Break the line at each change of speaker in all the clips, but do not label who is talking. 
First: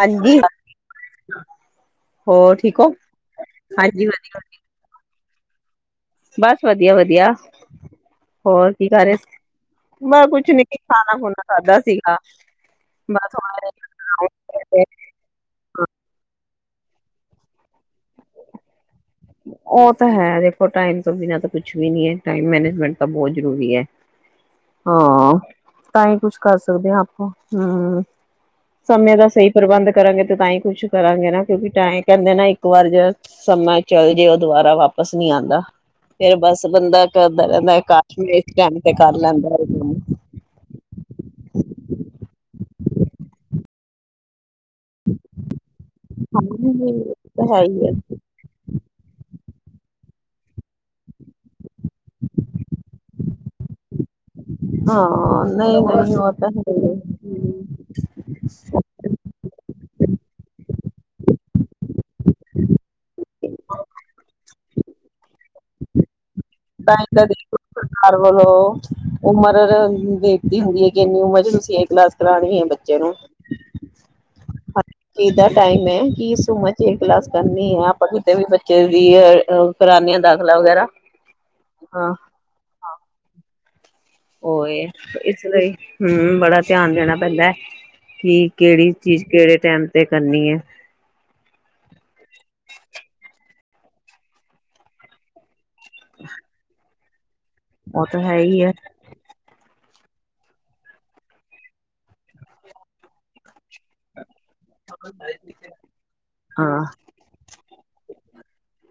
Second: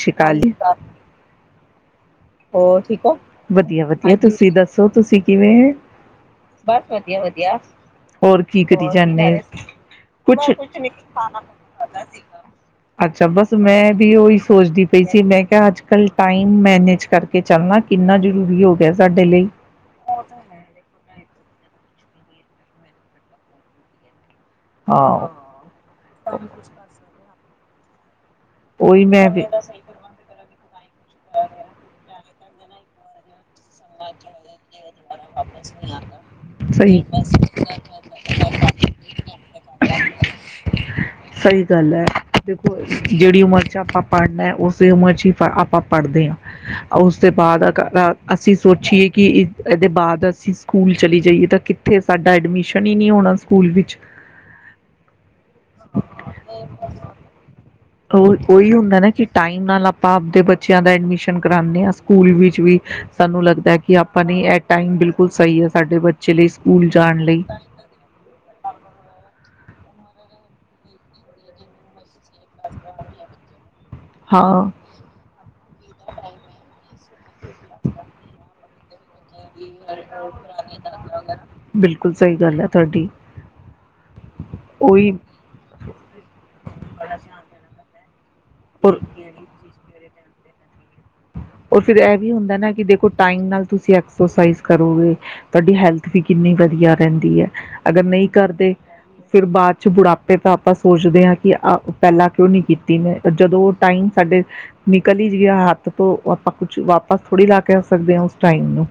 ਸ਼ੀ
ਹਾਂਜੀ
ਕਾਲ ਜੀ।
ਹੋਰ ਠੀਕ ਹੋ
ਵਧੀਆ ਵਧੀਆ, ਤੁਸੀਂ ਦੱਸੋ ਤੁਸੀਂ ਕਿਵੇਂ
ਬਸ ਵਧੀਆ ਵਧੀਆ
ਹੋਰ ਕੀ ਕਰੀ
ਕਰ ਰਹੇ ਸੀ?
ਜਾਂਨੇ?
ਬਸ
ਕੁਛ,
ਨੀ ਖਾਣਾ ਖੁਣਾ ਖਾਧਾ ਸੀਗਾ
ਅੱਛਾ ਬਸ ਮੈਂ ਵੀ ਉਹੀ ਸੋਚਦੀ ਪਈ ਸੀ, ਮੈਂ ਕਿਹਾ ਅੱਜ ਕਲ ਟਮ ਮੈਨੇ ਕਰਕੇ ਚੱਲਣਾ ਕਿੰਨਾ ਜ਼ਰੂਰੀ ਹੋ ਸਾਡੇ ਲਈ
ਉਹ ਤਾਂ ਹੈ, ਦੇਖੋ ਟਾਈਮ ਤੋਂ ਬਿਨਾਂ ਤੇ ਕੁਛ ਵੀ ਨੀ ਐ। ਟਾਈਮ ਮੈਨੇਜਮੈਂਟ ਤਾਂ ਬਹੁਤ ਜ਼ਰੂਰੀ ਐ। ਹਾਂ ਤਾਂ ਹੀ ਕੁਛ ਕਰ ਸਕਦੇ ਹਾਂ ਆਪੋ। ਹਾਂਜੀ ਹਾਂਜੀ
ਉਹੀ
ਸਮੇਂ
ਮੈਂ
ਦਾ
ਵੀ
ਸਹੀ ਪ੍ਰਬੰਧ ਕਰਾਂਗੇ ਤੇ ਤਾਂ ਹੀ ਕੁਛ ਕਰਾਂਗੇ ਨਾ ਕਿਉਂਕਿ ਟਾਈ। ਕਹਿੰਦੇ ਨਾ ਇੱਕ ਵਾਰ ਜ ਸਮਾਂ। ਚਲ ਜੇ ਉਹ ਦੁਬਾਰਾ ਵਾਪਿਸ ਨੀ ਆਂਦਾ ਫੇਰ ਬਸ
ਤੇ
ਬੰਦਾ
ਬਸ
ਕਰਦਾ
ਇੱਕ
ਰਹਿੰਦਾ ਕਸ਼ ਇਸ ਟਾਈਮ ਤੇ ਕਰ ਲੈਂਦਾ।
ਗੱਲ
[unintelligible]
ਸਹੀ ਗੱਲ ਹੈ ਦੇਖੋ ਜਿਹੜੀ ਉਮਰ ਚ ਆਪਾਂ ਪੜ੍ਹਨਾ ਉਸ। ਉਸ ਉਮਰ ਚ ਹੀ ਆਪਾਂ ਪੜ੍ਹਦੇ
ਹਾਂਜੀ
ਹਾਂ
ਉਹ
ਉਸਦੇ
ਤਾਂ ਹੈ
ਬਾਅਦ
ਹੀ ਹੈ
ਅ ਅਸੀਂ ਸੋਚੀਏ ਕਿ ਇਹਦੇ ਬਾਅਦ ਅਸੀਂ ਸਕੂਲ ਚਲੀ ਜਾਈਏ ਤਾਂ ਕਿੱਥੇ ਸਾਡਾ ਐਡਮਿਸ਼ਨ ਹੀ ਨਹੀਂੀ ਹੋਣਾ ਸਕੂਲ ਵਿੱਚ।
ਹਾਂ। ਨਹੀਂ ਨਹੀਂ ਉਹ ਤਾਂ ਹੈ ਹੀ ਹੈ। ਹਮ,
ਉਹ ਉਹੀ ਹੁੰਦਾ ਨਾ ਕਿ ਟਾਈਮ ਨਾਲ ਆਪਾਂ ਆਪਦੇ ਬੱਚੇ ਬੱਚਿਆਂ ਦਾ ਐਡਮਿਸ਼ਨ ਕਰਉਂਦੇ ਹਾਂ ਅ ਸਕੂਲ ਵਿੱਚ ਵੀ ਸਾਨੂੰ ਲੱਗਦਾ ਕਿ ਆਪਾਂ ਨੀ ਟਾਈਮ ਬਿਲਕੁਲ ਸਹੀ ਹੈ ਸਾਡੇ ਬੱਚੇ। ਲਈ ਸਕੂਲ ਜਾਣ ਲਈ
ਦੇਖੋ ਸਰਕਾਰ ਵੱਲੋਂ ਉਮਰ ਬੇਨਤੀ ਹੁੰਦੀ ਹੈ। ਕਿ ਇੰਨੀ ਉਮਰ ਚ ਤੁਸੀਂ ਇਹ ਕਲਾਸ ਕਰਾਉਣੀ ਹੈ ਬੱਚੇ ਨੂੰ।
ਹਾਂ
ਹ ਕਿਦਾ ਟਾਈਮ ਹੈ ਕਿ ਸੂਮਾ ਚ ਇਹ ਕਲਾਸ ਕਰਨੀ ਹੈ। ਆਪਾਂ ਕਿਤੇ ਵੀ ਕਿ ਹਾਂ
ਬਿਲਕੁਲ ਸਹੀ ਗੱਲ ਹੈ ਤੁਹਾਡੀ
ਉਹ
ਉਹੀ
ਇਹ ਇਸ ਲਈ ਹਮ ਬੜਾ ਧਿਆਨ ਦੇਣਾ ਪੈਂਦਾ ਹੈ। ਕਿ ਕਿਹੜੀ ਚੀਜ਼ ਕਿਹੜੇ ਟਾਈਮ। ਤੇ ਕਰਨੀ ਆ।
ਰ ਫਿਰ ਇਹ ਵੀ ਹੁੰਦਾ ਨਾ ਕਿ ਦੇਖੋ ਟਾਈਮ ਨਾਲ ਤੁਸੀਂ ਐਕਸਰਸਾਈਜ਼ ਕਰੋਗੇ। ਤੁਹਾਡੀ ਹੈਲਥ ਵੀ ਕਿੰਨੀ ਵਧੀਆ। ਰਹਿੰਦੀ ਹੈ ਅਗਰ
ਉਹ ਤਾਂ
ਨਹੀਂ
ਹੈ ਹੀ ਹੈ
ਕਰਦੇ ਫਿਰ ਬਾਅਦ ਬੁਢਾਪੇ ਤਾਂ ਆਪਾਂ ਸੋਚਦੇ ਹਾਂ ਕਿ ਆ ਪਹਿਲਾਂ ਕਿਉਂ ਨਹੀਂ ਕੀਤੀ ਮੈਂ ਜਦੋਂ ਟਾਈਮ ਸਾਡੇ ਨਿਕਲ ਹੀ ਜ ਹੱਥ ਆਪਾਂ ਕੁਛ
ਹਾਂ
ਵਾਪਸ ਥੋੜ੍ਹੀ ਲਾ ਕੇ ਆ ਸਕਦੇ ਹਾਂ ਉਸ ਟਾਈਮ ਨੂੰ।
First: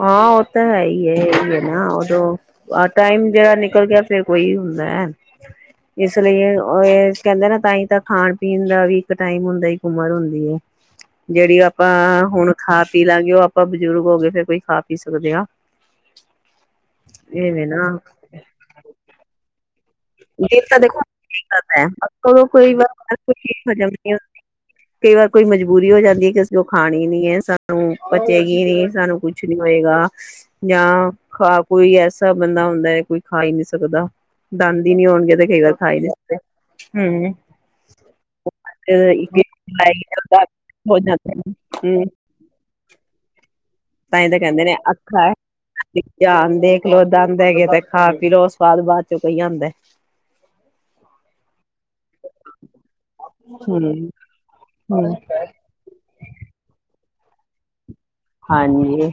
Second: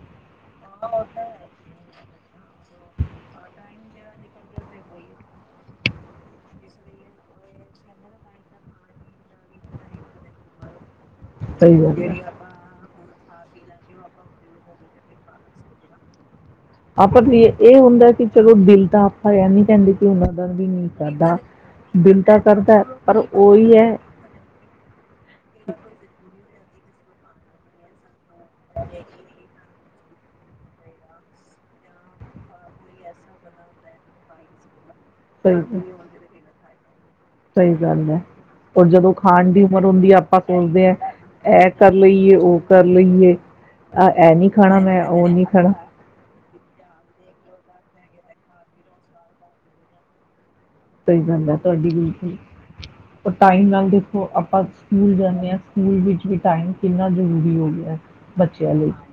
ਹਾਂ ਉਹ ਤਾਂ ਹੈ ਹੀ ਹੈ ਇਹ ਵੀ ਨਾ ਉਹਦੌ ਆ ਟਾਈਮ ਜਿਹੜਾ ਨਿਕਲ ਗਿਆ ਫੇਰ ਕੋਈ ਹੁੰਦਾ ਹੈ। ਇਸ ਲਈ ਇਹ ਕਹਿੰਦੇ ਨਾ ਤਾਂਹੀ ਤਾਂ ਖਾਣ ਪੀਣ ਦਾ ਵੀ ਇੱਕ ਟਾਈਮ ਹੁੰਦਾ ਇੱਕ ਉਮਰ ਹੁੰਦੀ ਹੈ। ਜਿਹੜੀ
ਸਹੀ ਗੱਲ
ਆਪਾਂ
ਹੈ
ਹੁਣ ਖਾ ਪੀ ਲਾਗੇ ਉਹ ਅ ਆਪਾਂ ਬਜ਼ੁਰਗ ਹੋ। ਗਏ ਫੇਿਰ ਕੋਈ ਖਾ ਪੀ ਸਕਦੇ ਹਾਂ।
ਨਾ ਆਪਾਂ ਇਹ ਹੁੰਦਾ ਕਿ ਚਲੋ ਦਿਲ ਤਾਂ ਆਪਾਂ ਨੀ ਕਹਿੰਦੇ। ਕਿ ਉਹਨਾਂ ਦਾ
ਦੇਰ
ਵੀ
ਤਾਂ
ਨਹੀਂ
ਦੇਖੋ
ਕਰਦਾ ਦਿਲ ਤਾਂ
ਕਈ
ਕਰਦਾ ਪਰ
ਵਾਰਠੀ ਹੋ।
ਉਹੀ ਹੈ
ਜਾਂਦੀ ਕਈ ਵਾਰ ਕੋਈ ਮਜਬੂਰੀ ਹੋ ਜਾਂਦੀ ਹੈ। ਕਿਸ ਖਾਣੀ ਨੀ ਹੈ ਸਾਨੂੰ ਬਚੇਗੀ ਨੀ। ਸਾਨੂੰ ਕੁੱਛ ਨੀ। ਹੋਏਗਾ ਜਾਂ ਖਾ ਕੋਈ ਐਸਾ ਬੰਦਾ ਹੁੰਦਾ ਹੈ ਕੋਈ ਖਾ ਹੀ ਨਹੀਂੀ ਸਕਦਾ। ਦੰਦ ਨੀ ਹੋਣਗੇ ਤੇ ਕਈ
ਸਹੀ
ਵਾਰ
ਹੈ।
ਖਾਾਈ [unintelligible]
ਸਹੀ ਗੱਲ ਹੈ ਰ ਜਦੋਂ ਖਾਣ ਦੀ ਉਮਰ ਹੁੰਦੀ ਹੈ। ਆਪਾਂ ਸੋਚਦੇ ਹਾਂ
ਹੋ ਜਾਂਦੇ ਨੇ
ਇਹ ਕਰ
ਹਮ
ਲਈਏ ਉਹ ਕਰ ਲਈਏ। ਆ
ਤਾਂ ਹੀ
ਇਹ
ਤਾਂ
ਨਹੀਂੀ
ਕਹਿੰਦੇ
ਖਾਣਾ ਮੈਂ। ਉਹ ਨਹੀਂੀ ਖਾਣਾ।
ਦੇਖਲੋ ਦਦ ਹੈਗੇ ਤੇ ਖਾ ਪੀ ਲੋਓ ਸਵਾਦ ਬਾਅਦ ਚੋਂ ਕਈ ਹਦਾ।
ਸਹੀ ਗੱਲ ਹੈ ਤੁਹਾਡੀ ਬਿਲਕੁਲ ਟਾਈਮ ਨਾਲ
ਹਮ
ਦੇਖੋ ਆਪਾਂ
ਹਮ
ਸਕੂਲ ਜਾਂਦੇ ਹਾਂ ਸਕੂਲ ਵਿੱਚ ਵੀ ਟਾਈਮ ਕਿੰਨਾ। ਜ਼ਰੂਰੀ ਹੋ ਗ ਗਿਆ ਹੈ ਬੱਚਿਆਂ ਲਈ
ਹਾਂਜੀ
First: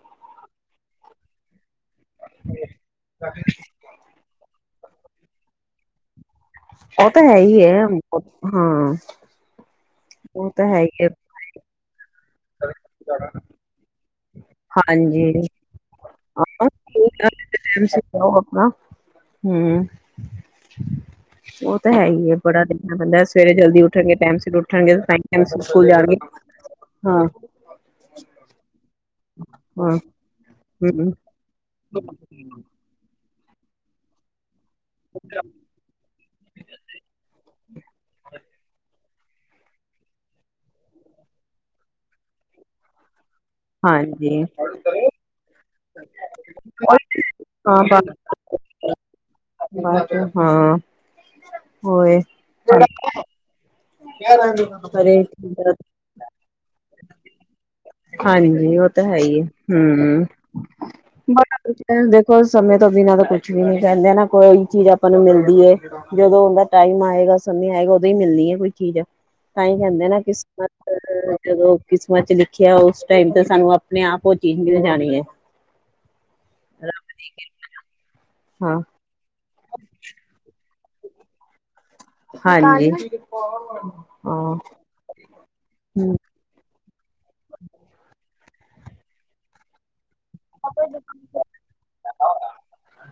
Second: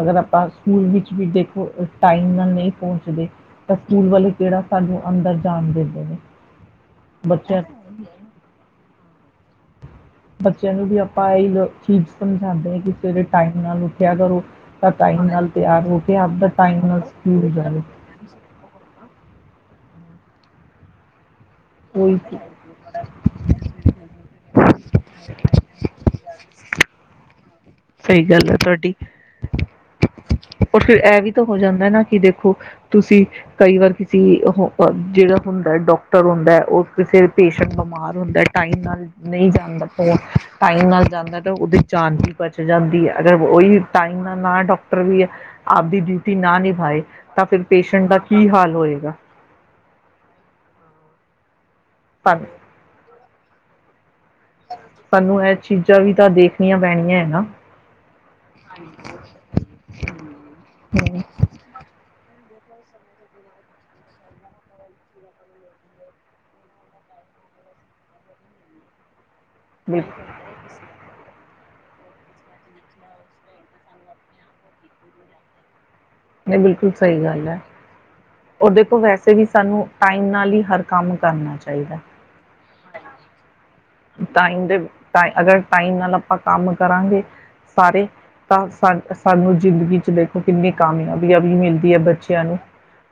ਅਗਰ ਆਪਾਂ ਸਕੂਲ ਵਿੱਚ ਵੀ ਦੇਖੋ ਟਾਈਮ ਨਾਲ ਨਹੀਂ ਪਹੁੰਚਦੇ ਤਾਂ ਸਕੂਲ ਵਾਲੇ ਕਿਹੜਾ ਸਾਨੂੰ ਅੰਦਰ ਜਾਣ ਦੇ
ਉਹ ਤਾਂ ਹੈ ਹੀ ਹੈ ਹਾਂ ਉਹ ਤਾਂ
ਬੱਚਿਆਂ
ਹੈ
ਨੂੰ
ਹੀ
ਵੀ
ਹੈ
ਆਪਾਂ ਇਹ ਲੋ ਚੀਜ਼ ਸਮਝਾਦੇ ਆ ਕਿ ਸਵੇਰੇ ਟਮ ਨਾਲ ਉਠਿਆ ਕਰੋ ਤਾਂ ਟਮ
ਹਾਂਜੀ
ਨਾਲ ਤਿਆਰ ਹੋ ਕੇ ਆਪ
ਹਾਂ
ਟਮ ਨਾਲ
ਠੀਕ ਆ,
ਸਕੀ ਜਾਵੇ
ਹਮ ਉਹ ਤਾਂ ਹੈ
ਉਹੀ
ਹੀ ਹੈ ਬੜਾ ਦੇਖਣਾ ਬੰਦਾ ਸਵੇਰੇ ਜਲਦੀ ਉੱਠਣਗੇ ਟਾਈਮ ਸਿਰ ਉੱਠਣਗੇਮ ਟਮ ਸ ਸਕੂਲ ਜਾਣਗੇ
[inaudible]
ਹਾਂ
ਸਹੀ
ਹਮ
ਪਰ ਫਿਰ ਇਹ ਵੀ ਤਾਂ ਹੋ ਜਾਂਦਾ ਨਾ ਕਿ ਦੇਖੋ ਤੁਸੀਂ ਕਈ ਵਾਰ ਕਿਸੀ ਉਹ ਜਿਹੜਾ ਹੁੰਦਾ ਡਾਕਟਰ ਹੁੰਦਾ ਉਹ ਕਿਸੇ ਪੇਸ਼ ਬਿਮਾਰ ਹੁੰਦਾ ਟਾਈਮ ਨਾਲ ਨਹੀਂ ਜਾਂਦਾ ਟਾਈਮ ਨਾਲ ਜਾਂਦਾ ਤਾਂ ਉਹਦੀ ਜਾਨ ਵੀ ਬਚ ਜਾਂਦੀ ਹੈ ਅਗਰ ਉਹਹੀ ਟਾਈਮ ਦਾ
ਹਾਂਜੀ
ਨਾਂ ਡਾਕਟਰ ਵੀ ਹੈ ਆਪਦੀ ਡਿਊਟੀ ਨਾ ਨਿਭਾਏ ਤਾਂ ਫਿਰ
ਹਾਂ
ਪੇਸ਼ੈਂਟ
ਬਸ
ਦਾ ਕੀ ਹਾਲ ਹੋਏਗਾ
ਬਸ, ਹਾਂ ਹੋਏ
ਧੰਨ ਸਾਨੂੰ ਇਹ ਚੀਜ਼ਾਂ ਵੀ ਤਾਂ ਦੇਖਨੀਆਂ ਪੈਨੀਆਂ ਹੈ ਨਾ।
ਹਾਂਜੀ ਉਹ ਤਾਂ ਹੈ ਹੀ ਐ ਹੂੰ।
ਹੂੰ।
ਦੇਖੋ ਸਮੇਂ ਤੋਂ ਬਿਨਾਂ ਤਾਂ ਕੁਛ ਵੀ ਨੀ ਕਹਿੰਦੇ ਨਾ ਕੋਈ ਚੀਜ਼ ਆਪਾਂ ਨੂੰ ਮਿਲਦੀ ਹੈ, ਜਦੋਂ ਉਹਦਾ ਟਾਈਮ ਆਏਗਾ ਸਮੇਂ ਆਏਗਾ ਉਦੋਂ ਹੀ ਮਿਲਦੀ ਹੈ ਕੋਈ ਚੀਜ਼। ਤਾਂਹੀ ਕਹਿੰਦੇ ਨਾ
ਬਿਲਕੁਲ,
[unintelligible] ਜਦੋਂ ਕਿਸਮਾਂ ਚ ਲਿਖ ਖਿਆ ਉਸ ਟਾਈਮ ਤੇ ਸਾਨੂੰ ਆਪਣੇ ਆਪ ਉਹ ਚੀਜ਼ ਮਿਲ ਜਾਣੀ ਐ।
ਨਹੀਂ ਬਿਲਕੁਲ ਸਹੀ ਗੱਲ ਐ।
ਹਾਂ
ਉਹਦੇ ਕੋਲ ਵੈਸੇ ਵੀ ਸਾਨੂੰ ਟਾਈਮ ਨਾਲ ਹੀ ਹਰ ਕੰਮ ਕਰਨਾ ਚਾਹੀਦਾ।
ਹਾਂਜੀ। ਹਾਂ
ਟਾਈਮ ਦੇ ਅਗਰ ਟਾਈਮ ਨਾਲ, ਆਪਾਂ ਕੰਮ ਕਰਾਂਗੇ ਸਾਰੇ ਤਾਂ ਸ ਸਾਨੂੰ ਜ਼ਿੰਦਗੀ ਚ ਦੇਖ ਕੀ ਕਿੰਨੀ ਕਾਮਯਾਬੀਆਂ ਵੀ ਮਿਲਦੀ ਹੈ ਬੱਚਿਆਂ ਨੂੰ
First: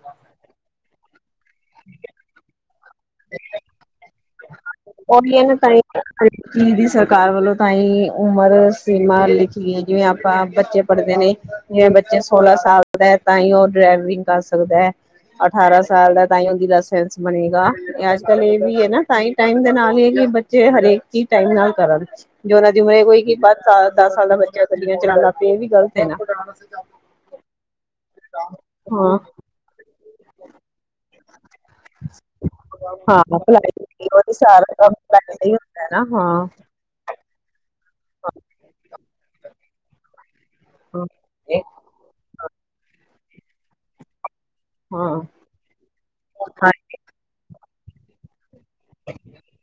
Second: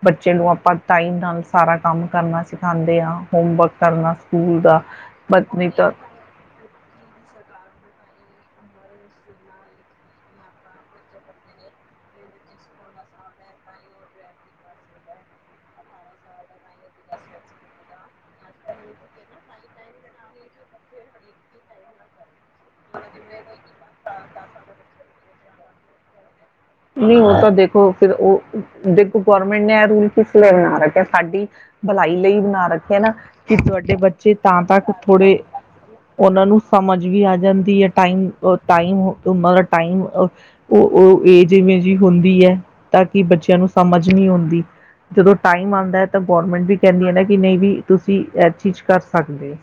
ਬੱਚੇ ਨੂੰ ਆਪਾਂ ਟਾਈਮ ਨਾਲ ਸਾਰਾ ਕੰਮ ਕਰਨਾ ਸਿੱਖਾਂਦੇ ਆਂ। ਹੋੋਮਵਰਕ ਕਰਨਾ ਸਕੂਲ ਦਾ ਨਹੀਂ ਤਾਂ
[unintelligible] ਦੀ ਸਰਕਾਰ ਵੱਲੋਂ ਤਾਂ ਹੀ ਉਮਰ ਸੀਮਾ ਲਿਖੀ ਏ ਜਿਵੇਂ ਆਪਾਂ ਬੱਚੇ ਪੜਦੇ ਨੇ, ਜਿਵੇਂ ਬੱਚੇ ਸੋਲ਼ਾਂ ਸਾਲ ਦਾ ਐ ਤਾਂ ਹੀ ਉਹ ਡਰਾਈਵਿੰਗ ਕਰ ਸਕਦਾ ਐ, ਅਠਾਰਾਂ ਸਾਲ ਦਾ ਤਾਂ ਹੀ ਓਹਦਾ ਲੈਸੈਂਸ ਬਣੇਗਾ, ਅੱਜਕੱਲ ਇਹ ਵੀ ਹ ਨਾ। ਤਾਂ ਹੀ ਟਾਈਮ ਦੇ ਨਾਲ ਹੀ ਕਿ ਬੱਚੇ ਹਰੇਕ ਚੀਜ਼ ਟਾਈਮ ਨਾਲ ਕਰਨ, ਜ਼ਰਾ ਜ਼ਿਵੇ ਕੀ ਕੋਈ ਸਾਲ ਦਸ ਸਾਲ ਦਾ ਬੱਚਾ ਗੱਡੀਆਂ ਚਾਲਾਂਦਾ ਪਿਆ ਇਹ ਵੀ ਗਲਤ ਹੈ ਨਾ।
ਨਹੀਂ ਉਹ ਤਾਂ ਦੇਖ ਉਹ ਫਿਰ ਉਹ
ਹਾਂ
ਦੇਖੋ ਗੌਰਮੈਂਟ ਨੇ ਇਹ ਰੁਲ ਇਸ ਲਈ ਬਨਾ ਰੱਖਿਆ ਕੇ ਸਾਡੀ ਭਲਾਈ ਲਈ ਬਣਾ ਰੱਖੀ ਐ ਨਾ
ਹਾਂ
ਕਿ ਤੁਹਾਡੇ
ਭਲਾਈ ਉਹਦੀ
ਬੱਚੇ ਤਾਂ
ਸਾਰ
ਤੱਕ
ਭਲਾਈ
ਥੋੜੇ
ਸਹੀ ਹੁੰਦਾ ਨਾ
ਉਹਨਾਂ
ਹਾਂ
ਨੂੰ ਸਮਝ ਵੀ ਆ ਜਾਂਦੀ ਐ ਟਾਈਮ, ਟਾਈਮ ਅਗਰ ਟਾਈਮ
ਹਾਂ
ਉਹ [unintelligible] ਜਿਵੇਂ ਜੀ ਹੁੰਦੀ ਹੈ ਤਦ ਕੀ ਬੱਚਿਆਂ ਨੂੰ ਸਮਝ ਨਹੀਂ ਹੁੰਦੀ।
ਹਾਂ
ਜਦੋਂ ਟਾਈਮ ਆਂਦਾ ਹੈ ਤਾਂ ਗੌਰਮੈਂਟ ਵੀ ਕਹਿੰਦੀ ਹੈ ਨਾ ਕਿ ਨਹੀਂ ਵੀ ਕੀ ਤੁਸੀਂ [unintelligible] ਸਕਦੇ ਹੋ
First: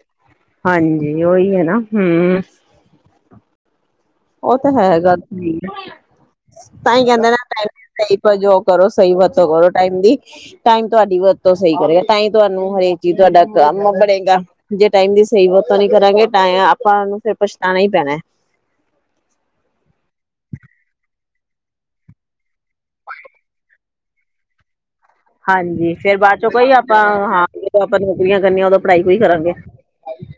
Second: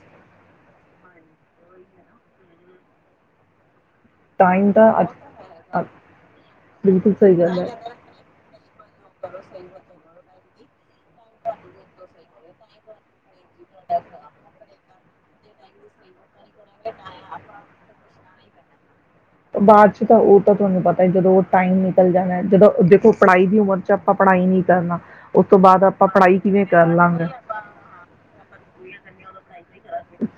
ਹਾਂਜੀ ਉਹੀ ਹੈ ਨਾ, ਹੂੰ। ਉਹ ਤਾਂ
ਟਾਈਮ ਦਾ
ਹੈਗਾ ਹੀ,
ਅੱਜ
ਤਾਂ ਹੀ
ਬਿਲਕੁਲ
ਕਹਿੰਦੇ ਨਾ
ਸਹੀ ਗੱਲ ਹੈ।
ਟਾਈਮ ਦਾ ਸਹੀ ਪ੍ਰਯੋਗ ਕਰੋ, ਸਹੀ ਵਰਤੋਂ ਕਰੋ ਟਾਈਮ ਦੀ। ਟਾਈਮ ਤੁਹਾਡੀ ਵਰਤੋਂ ਸਹੀ ਕਰੇਗਾ ਤਾਂ ਹੀ ਤੁਹਾਨੂੰ ਹਰੇਕ ਚੀਜ਼ ਤੁਹਾਡਾ ਕੰਮ ਬਣੇੇਗਾ, ਜੇ ਟਾਈਮ ਦੀ ਸਹੀ ਵਰਤੋਂ ਨੀ ਕਰਾਂਗੇ ਤਾਂ ਇਹ ਆਪਾਂ ਨੂੰ ਫਿਰ ਪਛਤਾਣਾ ਹੀ ਪੈਣਾ ਐ।
ਤੇ ਬਾਦ ਚ ਤਾਂ ਉਹ ਤਾਂ ਤੁਹਾਨੂੰ ਪਤਾ ਜਦੋਂ ਉਹ ਟਾਈਮ ਨਿਕਲ ਜਾਣਾ ਜਦੋਂ, ਦੇਖੋ ਪੜ੍ਹਾਈ ਦੀ ਉਮਰ ਚ ਆਪਾਂ ਪੜ੍ਹਾਈ ਨਹੀਂ ਕਰਨਾ ਉਸ ਤੋਂ ਬਾਅਦ
ਹਾਂਜੀ
ਆਪਾਂ
ਫਿਰ ਬਾਅਦ
ਪੜ੍ਹਾਈ
ਚੋਂ
ਕਿਵੇਂ
ਕੋਈ
ਕਰ ਲਾਂਗੇ।
ਆਪਣਾ ਪੜਾਈ ਕੋਈ ਕਰਾਂਗੇ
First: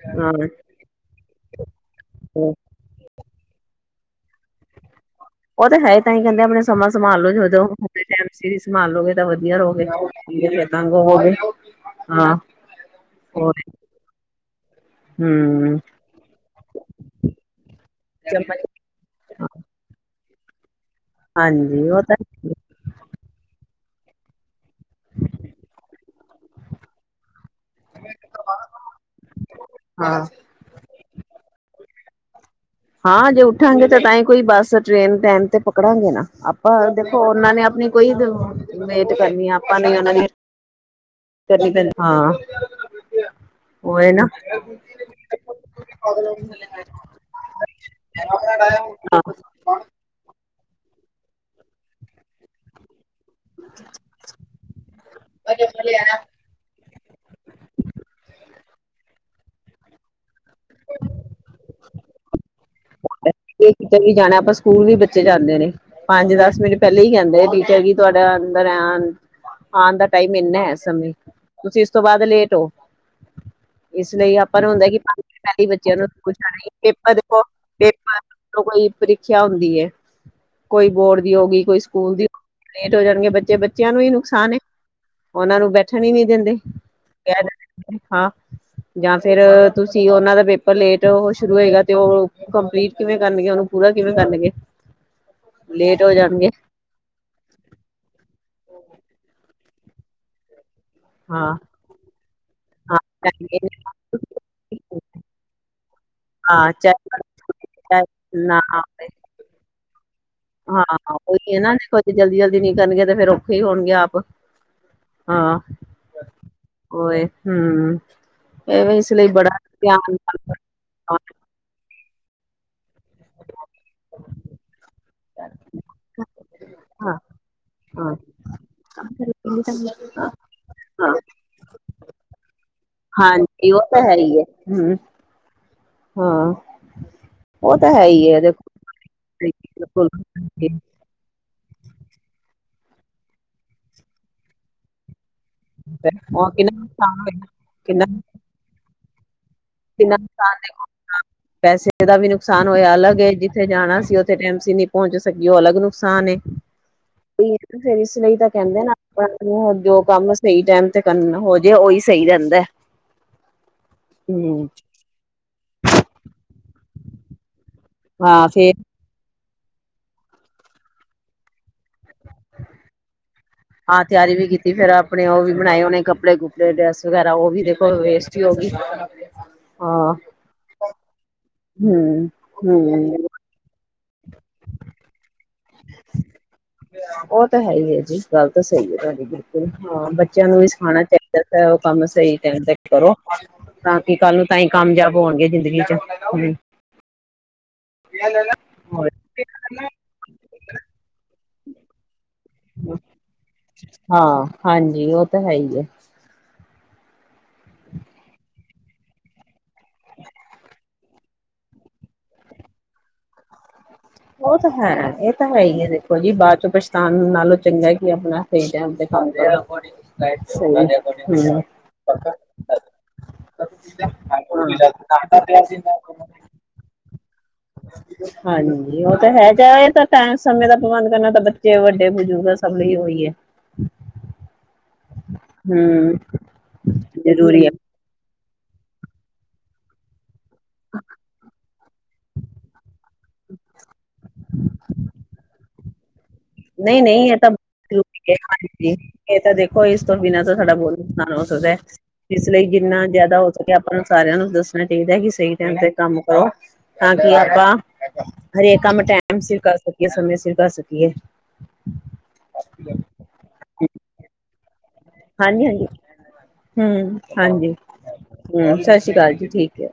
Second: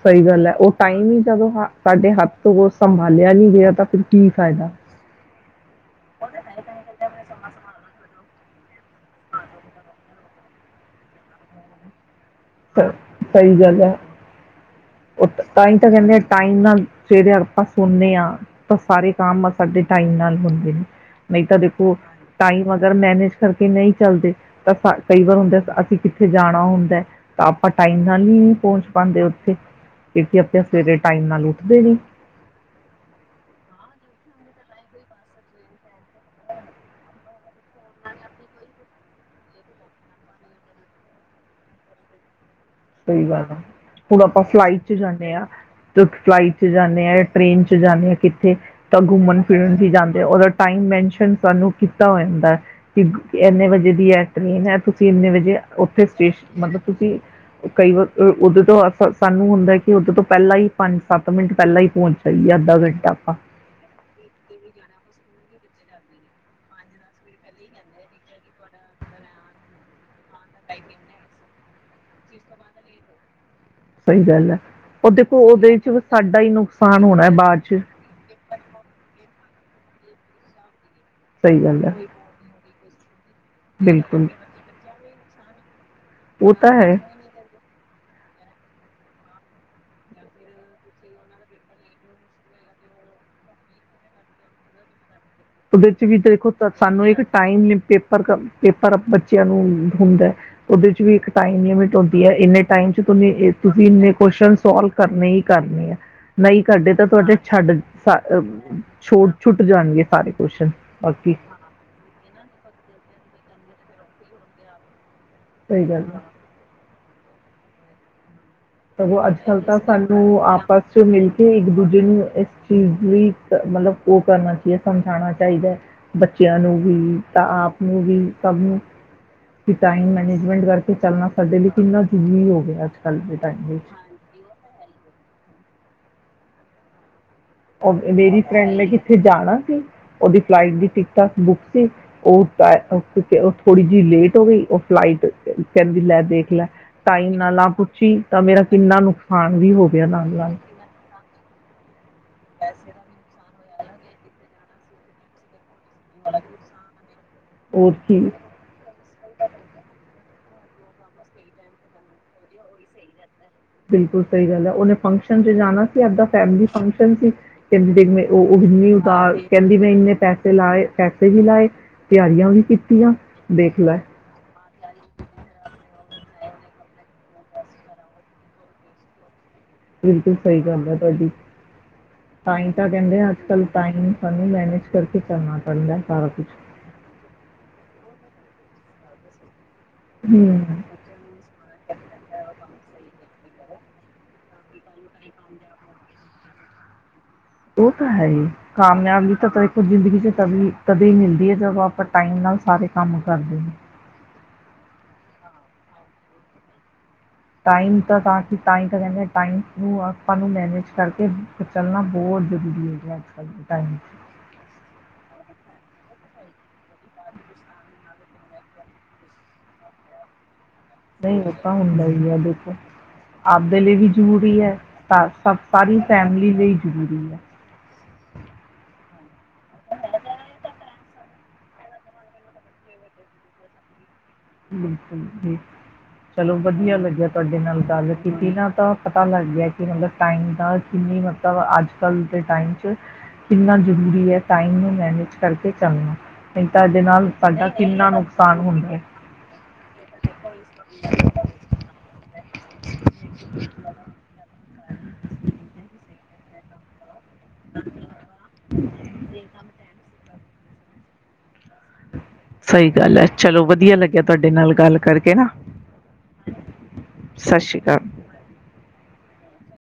ਸਹੀ
ਹਾਂ
ਗੱਲ ਹੈ ਉਹ ਟਾਈਮ ਹੀ ਜਦੋਂ ਹ ਸਾਡੇ ਹੱਥ ਤੋਂ ਸੰਭਾਲੇ ਐਨੀ ਹ ਤਾਂ ਫਿਰ ਕੀ ਫਾਇਦਾ
ਉਹਦੇ ਹੈ ਤਾਂ ਹੀ ਕਹਿੰਦੇ ਆਪਣੇ ਸਮਾਂ ਸੰਭਾਲ ਲਓ ਸੀਰੀ ਸੰਭਾਲ ਲੋਗੇ ਤਾਂ ਵਧੀਆ ਹੋ ਗਿਆ
ਸਹੀ ਗੱਲ ਹੈ ਐ ਤਾਂ
ਹਮ
ਕਹਿੰਦੇ ਟਾਈਮ ਨਾਲ ਸਵੇਰੇ ਆਪਾਂ ਸੁਣਨੇ ਆ ਤਾਂ ਸਾਰੇ ਕੰਮ ਸਾਡੇ ਟਾਈਮ ਨਾਲ [unintelligible] ਨਹੀਂ ਤਾਂ
ਹਾਂਜੀ
ਦੇਖੋ
ਉਹ ਤਾਂ
ਟਾਈਮ ਅਗਰ ਮੈਨੇਜ ਕਰਕੇ ਨਹੀਂ। ਚੱਲਦੇ ਤਾਂ ਕਈ ਵਾਰ ਹੁੰਦੇ ਅਸੀਂ ਕਿੱਥੇ ਜਾਣਾ ਹੁੰਦਾ ਤਾਂ। ਆਪਾਂ ਟਾਈਮ ਨਾਲ ਹੀ ਪਹੁੰਚ ਪਾਉਂਦੇ ਉੱਥੇ।
ਹਾਂ
ਕਿਉਂਕਿ ਆਪਣੇ ਸਵੇਰੇ ਟਾਈਮ ਨਾਲ ਉੱਠਦੇ ਨਹੀਂ।
ਹਾਂ ਜੇ ਉੱਠਾਂਗੇ ਤਾਂ ਤਾਂ ਹੀ ਕੋਈ ਬੱਸ, ਟ੍ਰੇਨ ਟੈਮ ਤੇ ਪਕੜਾਂਗੇ ਨਾ। ਆਪਾਂ ਦੇਖੋ ਉਹਨਾਂ ਨੇ ਆਪਣੀ ਕੋਈ ਵੇਟ ਕਰਨੀ ਆ ਆਪਾਂ ਨੇ ਉਹ ਦੀ ਕਰਨ ਪ ਹਾਂ
ਸਹੀ ਗੱਲ ਆ।
ਉਹ ਹੈ
ਹੁਣ
ਨਾ
ਆਪਾਂ ਫਲਾਈਟ ਚ ਜਾਂਦੇ ਹਾਂ। ਤੇ ਫਲਾਈਟ ਚ ਜਾਂਦੇ ਹਾਂ। ਟੇਨ ਚ ਜਾਂਦੇ ਆਾਂ ਕਿੱਥੇ ਤਾਂ ਘੁੰਮਣ, ਫਿਰਨ ਵੀ ਜਾਂਦੇ। ਆ ਟਾਈਮ ਮੈਂਸ਼ਨ ਸਾਨੂੰ ਕੀਤਾ ਹੋ ਜਾਂਦਾ ਇੰਨੇ ਵਜੇ ਦੀ ਹੈ ਟ੍ਰਰੇਨ ਹੈ ਤੁਸੀਂ ਇੰਨੇ ਵਜੇ ਉੱਥੇ ਸਟੇਸ਼ਨ ਮਤਲਬ ਤੁਸੀਂ ਕਈ ਵਾਰ ਉਦੇੋਂ ਤੋਂ ਅਸ ਸਾਨੂੰ ਹੁੰਦਾ ਕਿ ਉਦੇੋਂ ਤੋਂ ਪਹਿਲਾਂ ਹੀ ਪੰਜ ਸੱਤ ਮਿੰਟ ਪਹਿਲਾਂ ਹੀ ਪਹੁੰਚ ਜਾਈਏ ਅੱਧਾ ਘੰਟਾ। ਆਪਾਂ
ਕਿਤੇ ਵੀ ਜਾਣਾ ਆਪਾਂ ਸਕੂਲ ਵੀ ਬੱਚੇ ਜਾਂਦੇ ਨੇ। ਪੰਜ ਦਸ ਮਿੰਟ ਪਹਿਲੇਾਂ ਹੀ ਕਹਿੰਦੇ ਆ ਟੀਚਰ ਜੀ ਤੁਹਾਡਾ ਅੰਦਰ ਐ ਆਉਣ ਦਾ। ਟਾਈਮ ਇੰਨਾ ਹੈ ਸਮੇਂ। ਤੁਸੀਂ ਇਸ ਤੋਂ ਬਾਅਦ ਲੇਟ ਹੋ। ਇਸ
ਸਹੀ
ਲਈ
ਗੱਲ ਹੈ
ਆਪਾਂ ਨੂੰ ਹੁੰਦਾ ਕਿ
ਉਹ
ਪੰਜ
ਦੇਖੋ
ਮਿੰਟ ਪਹਿਲੇ
ਉਹਦੇ ਚ
ਬੱਚਿਆਂ ਨੂੰ ਸਕੂਲ
ਸਾਡਾ ਹੀ
ਜਾਣਾ
ਨੁਕਸਾਨ
ਪੇਪਰ
ਹੋਣਾ ਹੈ
ਦੇਖੋ
ਬਾਅਦ ਚ।
ਪੇਪਰ ਕੋਈ ਪ੍ਰੀਖਿਆ ਹੁੰਦੀ ਹੈ। ਕੋਈ ਬੋਰਡ ਦੀ ਹੋ ਗਈ
ਸਹੀ
ਕੋਈ
ਗੱਲ ਹੈ।
ਸਕੂਲ ਦੀ। ਲੇਟ ਹੋ ਜਾਣਗੇ ਬੱਚੇ। ਤੇ ਬੱਚਿਆਂ ਨੂੰ ਹੀ
ਬਿਲਕੁਲ।
ਨੁਕਸਾਨ। ਉਹਨਾਂ ਨੂੰ ਬੈਠ। ਛਮੀ ਨੀ
ਉਹ
ਦਿੰਦੇ
ਤਾਂ ਹੈ।
ਕਹਿ। ਹਾਂ ਜਾਂ ਫੇਿਰ ਤੁਸੀਂ ਉਹਨਾਂ ਦਾ ਪੇਪਰ ਲੇਟ ਸ਼ੁਰੂ ਹੋਏਗਾ ਤੇ ਉਹ ਕੰਪਲੀਟ। ਕਿਵੇਂ ਕਰਨਗੇ ਉਹਨੂੰ -ਪੂਰਾ ਕਿਵੇਂ ਕਰਨਗੇ
ਉਹਦੇ
ਲੇਟ
ਚ
ਹੋ
ਵੀ
ਜਾਣਗੇ
ਦੇਖੋ ਸਾਨੂੰ ਇੱਕ ਟਾਈਮ ਪੇਪਰ। ਪਰ ਬੱਚਿਆਂ ਨੂੰ ਹੂੰਦਾ। ਉਹਦੇ ਚ ਵੀ ਇੱਕ
ਹਾਂ
ਟਾਈਮ ਲਿਮਿਟ ਹੁੰਦੀ ਹੈ। ਇੰਨੇ ਟਾਈਮ
ਹਾਂ
ਚ ਤੁਹ ਤੁਸੀਂ ਇੰਨੇ ਕੁਸ਼ਚਨ ਸੋਲਵ ਕਰਨੇ ਹੀ ਕਰਨੇ ਆ। ਨਹੀਂ
ਹਾਂ
ਕਰਢੇ ਤਾਂ ਤੁਹਾਡੇ ਛੱਡ-
ਚਾਹੇ ਨਾ
ਛੋਟ ਛੁੱਟ ਜਾਣਗੇ ਸਾਰੇ। ਕੁਸ਼ਚਨ
ਹਾਂ
ਬਾਕੀ
ਉਹੀ ਇਹ ਨਾ ਜਲਦੀ ਜਲਦੀ ਨੀ ਕਰਨਗੇ ਤੇ ਫੇਰ ਉਹ। ਫ੍ਰੀ ਹੋਣਗੇ ਆਪ
ਸਹੀ ਗੱਲ ਆ।
ਉਏ ਹਮ। ਇਹ ਇਸ
ਸਗੋਂ
ਲਈ
ਅੱਜ
ਬੜਾ
ਕੱਲ ਤਾਂ
ਧਿਆਨ
ਸਾਨੂੰ
ਨਾਲ
ਆਪਸ ਚ ਮਿਲ ਕੇ ਇੱਕ ਦੂਜੇ ਨੂੰ। ਇਸ ਚੀਜ਼ ਵੀ ਮਤਲਬ ਉਹ ਕਰਨਾ ਚਾਹੀਦਾ ਸਮਝਾਉਣਾ ਚਾਹੀਦਾ ਹੈ ਬ ਬੱਚਿਆਂ ਨੂੰ ਵੀ
ਹਾਂ
ਤਾਂ ਆਪ ਨੂੰ
ਹਾਂ
ਵੀ ਸਭ ਨੂੰ ਵੀ ਟਾਈਮ ਮੈਨੇਜਮੈਂਟ ਕਰਕੇ ਚੱਲਣਾ ਸਾਡੇ ਲਈ। ਕਿੰਨਾ ਜ਼ਰੀ ਹੋ ਗਿਆ। ਅਜ ਕਲ।
ਇਹਵ ਤਾਂ ਹੈ ਹੀ ਹੈ ਹਮ ਹਾਂ। ਉਹ ਤਾਂ ਹੈ ਹੀ ਹੈ
ਮੇਰੀ
ਦੇਖੋ
ਫਰੈਂਡ ਨੇ ਕਿੱਥੇ ਜਾਣਾ ਸੀ
ਬਿਲਕੁਲ
ਉਹਦੀ ਫਲਾਈਟ ਦੀ ਟਿਕਟਾਂ ਬੁੱਕ। ਉਹ ਉਹ ਥੋੜੀ ਜਿਹੀ ਲੇਟ ਹੋ ਗਈ। ਉਹ ਫਲਾਈਟ ਕਹਿੰਦੀ ਲੈ
ਉਹ
ਦੇਖ ਲੈ
ਕਿੰਨਾ ਨੁਕਸਾਨ
ਟਾਈਮ
ਹੋਇਆ
ਨਾਲ ਆ
ਕਿੰਨਾ
ਪੁੱਛੀ ਤਾਂ ਮੇਰਾ ਕਿੰਨਾ ਨੁਕਸਾ ਖਾਣ ਵੀ ਹੋ ਗਿਆ
ਕਿੰਨਾ
ਨਾਲ ਨਾਲ
ਨੁਕਸਾਨ ਦੇਖੋ ਪੈਸੇ ਦਾ ਵੀ ਨੁਕਸਾਨ ਹੋਇਆ ਅਲੱਗਏ ਜਿੱਥੇ ਜਾਣਾ ਸੀ ਉੱਥੇ ਟ ਤੁਸੀਂ ਨਹੀਂ ਪਹੁੰਚ ਸਕੀ ਹੋ ਅਲੱਗ ਨੂੰ ਫਰ
ਹੋਰ
ਇਸ
ਕੀ
ਲਈ ਤਾਂ ਕਹਿੰਦੇ ਨਾ ਆਪਣਾ ਜੋ ਕੰਮ ਸਹੀ ਟੈਮ ਤੇ ਕੰਮ ਹੋਜੇ ਉਹੀ ਸਹੀ ਰਹਿੰਦਾ
ਬਿਲਕੁਲ ਸਹੀ
ਹਮ
ਗੱਲ ਹੈ ਉਹਨੇ ਫੰਕਸ਼ਨ ਚ ਜਾਣਾ ਸੀ ਆਪਦਾ ਫੈਮਿਲੀ ਫੰਕਸ਼ਨ ਸੀ ਕਿ ਦੇ
ਹਾਂ
ਉਹ ਉਹ ਵੀ
ਫੇਰ
ਨਹੀਂ ਉਤਾਰ ਕਹਿੰਦੀ ਮੈਂ ਇੰਨੇ ਪੈਸੇ ਲਾਏ ਪੈਸੇ ਵੀ ਲਾਏ ਤਿਆਰੀਆਂ ਵੀ ਕੀਤੀਆਂ ਦੇਖ ਲੈ
ਹਾਂ ਤਿਆਰੀ ਵੀ ਕੀਤੀ ਫੇਰ ਆਪਣੇ ਉਹ ਵੀ ਬਣਾਏ ਉਹਨੇ ਕੱਪੜੇ ਡ੍ਰੇਸ ਵਗੈਰਾ ਉਹ ਵੀ ਦੇਖੋ ਵੇਸਟ ਹੀ ਹੋ ਗਈ
ਬਿਲਕੁਲ ਸਹੀ ਗੱਲ ਹੈ ਤੁਹਾਡੀ
ਹੂੰ
ਤਾਂਹੀ ਤਾਂ ਕਹਿੰਦੇ
ਹੂੰ
ਆ ਅੱਜ ਕੱਲ ਤਾਂ ਸਾਨੂੰ ਮੈਨੇਜ ਕਰਕੇ ਚੱਲਣਾ ਚੜਦਾ ਸਾਰਾ ਕੁਛ
ਉਹ ਤਾਂ ਹੈ ਹੀ ਹੈ ਜੀ ਗੱਲ ਤਾਂ ਸਹੀ ਹੈ ਤੁਹਾਡੀ ਹਾਂ ਬੱਚਿਆਂ ਨੂੰ ਵੀ
ਹਮ
ਸਿਖਾਣਾ ਚਾਹੀਦਾ ਉਹ ਕੰਮ ਸਹੀ ਟਾਈਮ ਤੱਕ ਕਰੋ ਤਾਂ ਕਿ ਕੱਲ ਨੂੰ ਤਾਂ ਹੀ ਕਾਮਯਾਬ ਹੋਣਗੇ ਜ਼ਿੰਦਗੀ ਚ
ਉਹ ਤਾਂ ਹੈ
ਹੋਰ।
ਕਾਮਯਾਬ ਵੀ ਤਾਂਖੋ ਜ਼ਿੰਦਗੀ ਚ ਤੇ ਕਦੇ ਨਾ ਕਦੇ ਮਿਲਦੀ ਹੈ ਨਵਾ ਪੱਤ, ਟਾਈਮ ਨਾਲ ਸਾਰੇ ਕੰਮ ਕਰਦੇ ਨੇ।
ਹਾਂ ਹਾਂਜੀ, ਉਹ ਤਾਂ ਹੈ ਹੀ ਹੈ।
ਟਾਈਮ ਤਾਂ ਕਿ ਤਾਂਹੀ ਤੇ ਕਹਿੰਦੇ ਹਾ ਟਾਈਮ ਼ ਨੂੰ ਆਪਾਂ ਨੂੰ ਮੈਨੇਜ ਇਸ ਕਰਕੇ ਚੱਲਣਾ ਬਹੁਤ ਜ਼ਰੂਰੀ ਹੈ ਜੇ ਅੱਜ-ਕੱਲ੍ਹ ਦੇ ਟਾਈਮ। 'ਚ
ਉਹ ਤਾਂ ਹੈ, ਇਹ ਤਾਂ ਹੈ ਹੀ ਹੈ, ਦੇਖੋ ਜੀ ਬਾਅਦ ਚ ਪਛਤਾਨ ਨਾਲੋਂ ਚੰਗਾ ਕਿ ਆਪਣਾ ਸਹੀ ਟਾਈਮ ਤੇ ਕੰਮ ਕਰੋ।
ਨਹੀਂ,
ਸਹੀ
ਉਹ
ਹੂੰ,
ਤਾਂ ਹੁੰਦਾ ਹੀ ਹੈ, ਦੇਖੋ ਆਪਦੇ ਲਈ ਵੀ ਜ਼ਰੂਰੀ ਹੈ, ਤਾਂ ਸਬ ਸਾਰੀ ਫੈਮਿਲੀ ਲਈ ਜ਼ਰੂਰੀ ਹੈ।
ਹਾਂਜੀ ਉਹ ਤਾਂ ਹੈ ਜਾ ਤਾਂ ਟਾਈਮ ਸਮੇ ਦਾ ਪ੍ਰਬੰਧ ਕਰਨਾ ਤਾਂ, ਬੱਚੇ, ਵੱਡੇ ਬਜ਼ੁਰਗ ਸਭ ਲਈ ਉਹੀ ਹੈ।
ਹੂੰ-ਹੂੰ
ਹੂੰ
ਚਲੋ ਵਧੀਆ ਲੱਗਿਆ ਤੁਹਾਡੇ
ਜ਼ਰੂਰੀ ਹੈ
ਨਾਲ ਗੱਲ ਕੀਤੀ ਨਾ, ਤਾਂ ਪਤਾ ਲੱਗ ਗਿਆ ਕਿ ਮਤਲਬ ਟਾਈਮ ਕਿੰਨੀ ਮਤਲਬ ਅੱਜ-ਕੱਲ੍ਹ ਦੇ ਟਾਈਮ ਚ ਕਿੰਨਾ ਜ਼ਰੂਰੀ ਹੈ, ਟਾਈਮ ਨੂੰ ਮੈਨੇਜ ਕਰਕੇ ਚੱਲਣਾ। ਨਹੀਂ, ਤਾਂ ਇਹਦੇ ਨਾਲ
ਨਹੀਂ ਇਹ ਤਾਂ
ਸਾਡਾ
ਬਹੁਤ
ਕਿੰਨਾ
ਜ਼ਰੂਰੀ ਹੈ
ਨੁਕਸਾਨ ਹੁੰਦਾ
ਹਾਂਜੀ
ਹੈ।
ਇਹ ਤਾਂ ਦੇਖ ਕੋਈ ਇਸ ਤੋਂ ਬਿਨਾਂ ਤਾਂ ਸਾਡਾ ਬਹੁਤ ਨੁਕਸਾਨ ਹੋ ਸਕਦਾ। ਇਸਲਈ ਜਿੰਨਾ ਜਿਆਦਾ ਹੋ ਸਕੇ ਆਪਾਂ ਨੂੰ ਸਾਰਿਆਂ ਨੂੰ ਦੱਸੋ। ਤੇਖਦਾ ਹੈ ਕਿ ਸਹੀ ਟਾਈਮ ਤੇ ਕੰਮ ਹੋ। ਤਾਂ ਕਿ ਆਪਾਂ ਹਰੇਕ ਕੰਮ ਟਾਈਮ ਸਿਰ ਕਰ ਸਕੀਏ ਸਮੇਂ ਸਿਰ ਕਰ ਸਕੀਏ। ਕੀ ਹੈ?
ਸਹੀ ਗੱਲ ਹੈ, ਚਲੋ ਵਧੀਆ ਲੱਗਿਆ ਤੁਹਾਡੇ ਨਾਲ ਗੱਲ ਕਰਕੇ ਨਾ
ਹਾਂਜੀ-ਹਾਂਜੀ ਹੂੰ,
ਸਤਿ
ਹਾਂਜੀ
ਸ਼੍ਰੀ ਅਕਾਲ
ਹੂੰ, ਸਤਿ ਸ੍ਰੀ ਅਕਾਲ ਜੀ। ਠੀਕ ਹੈ।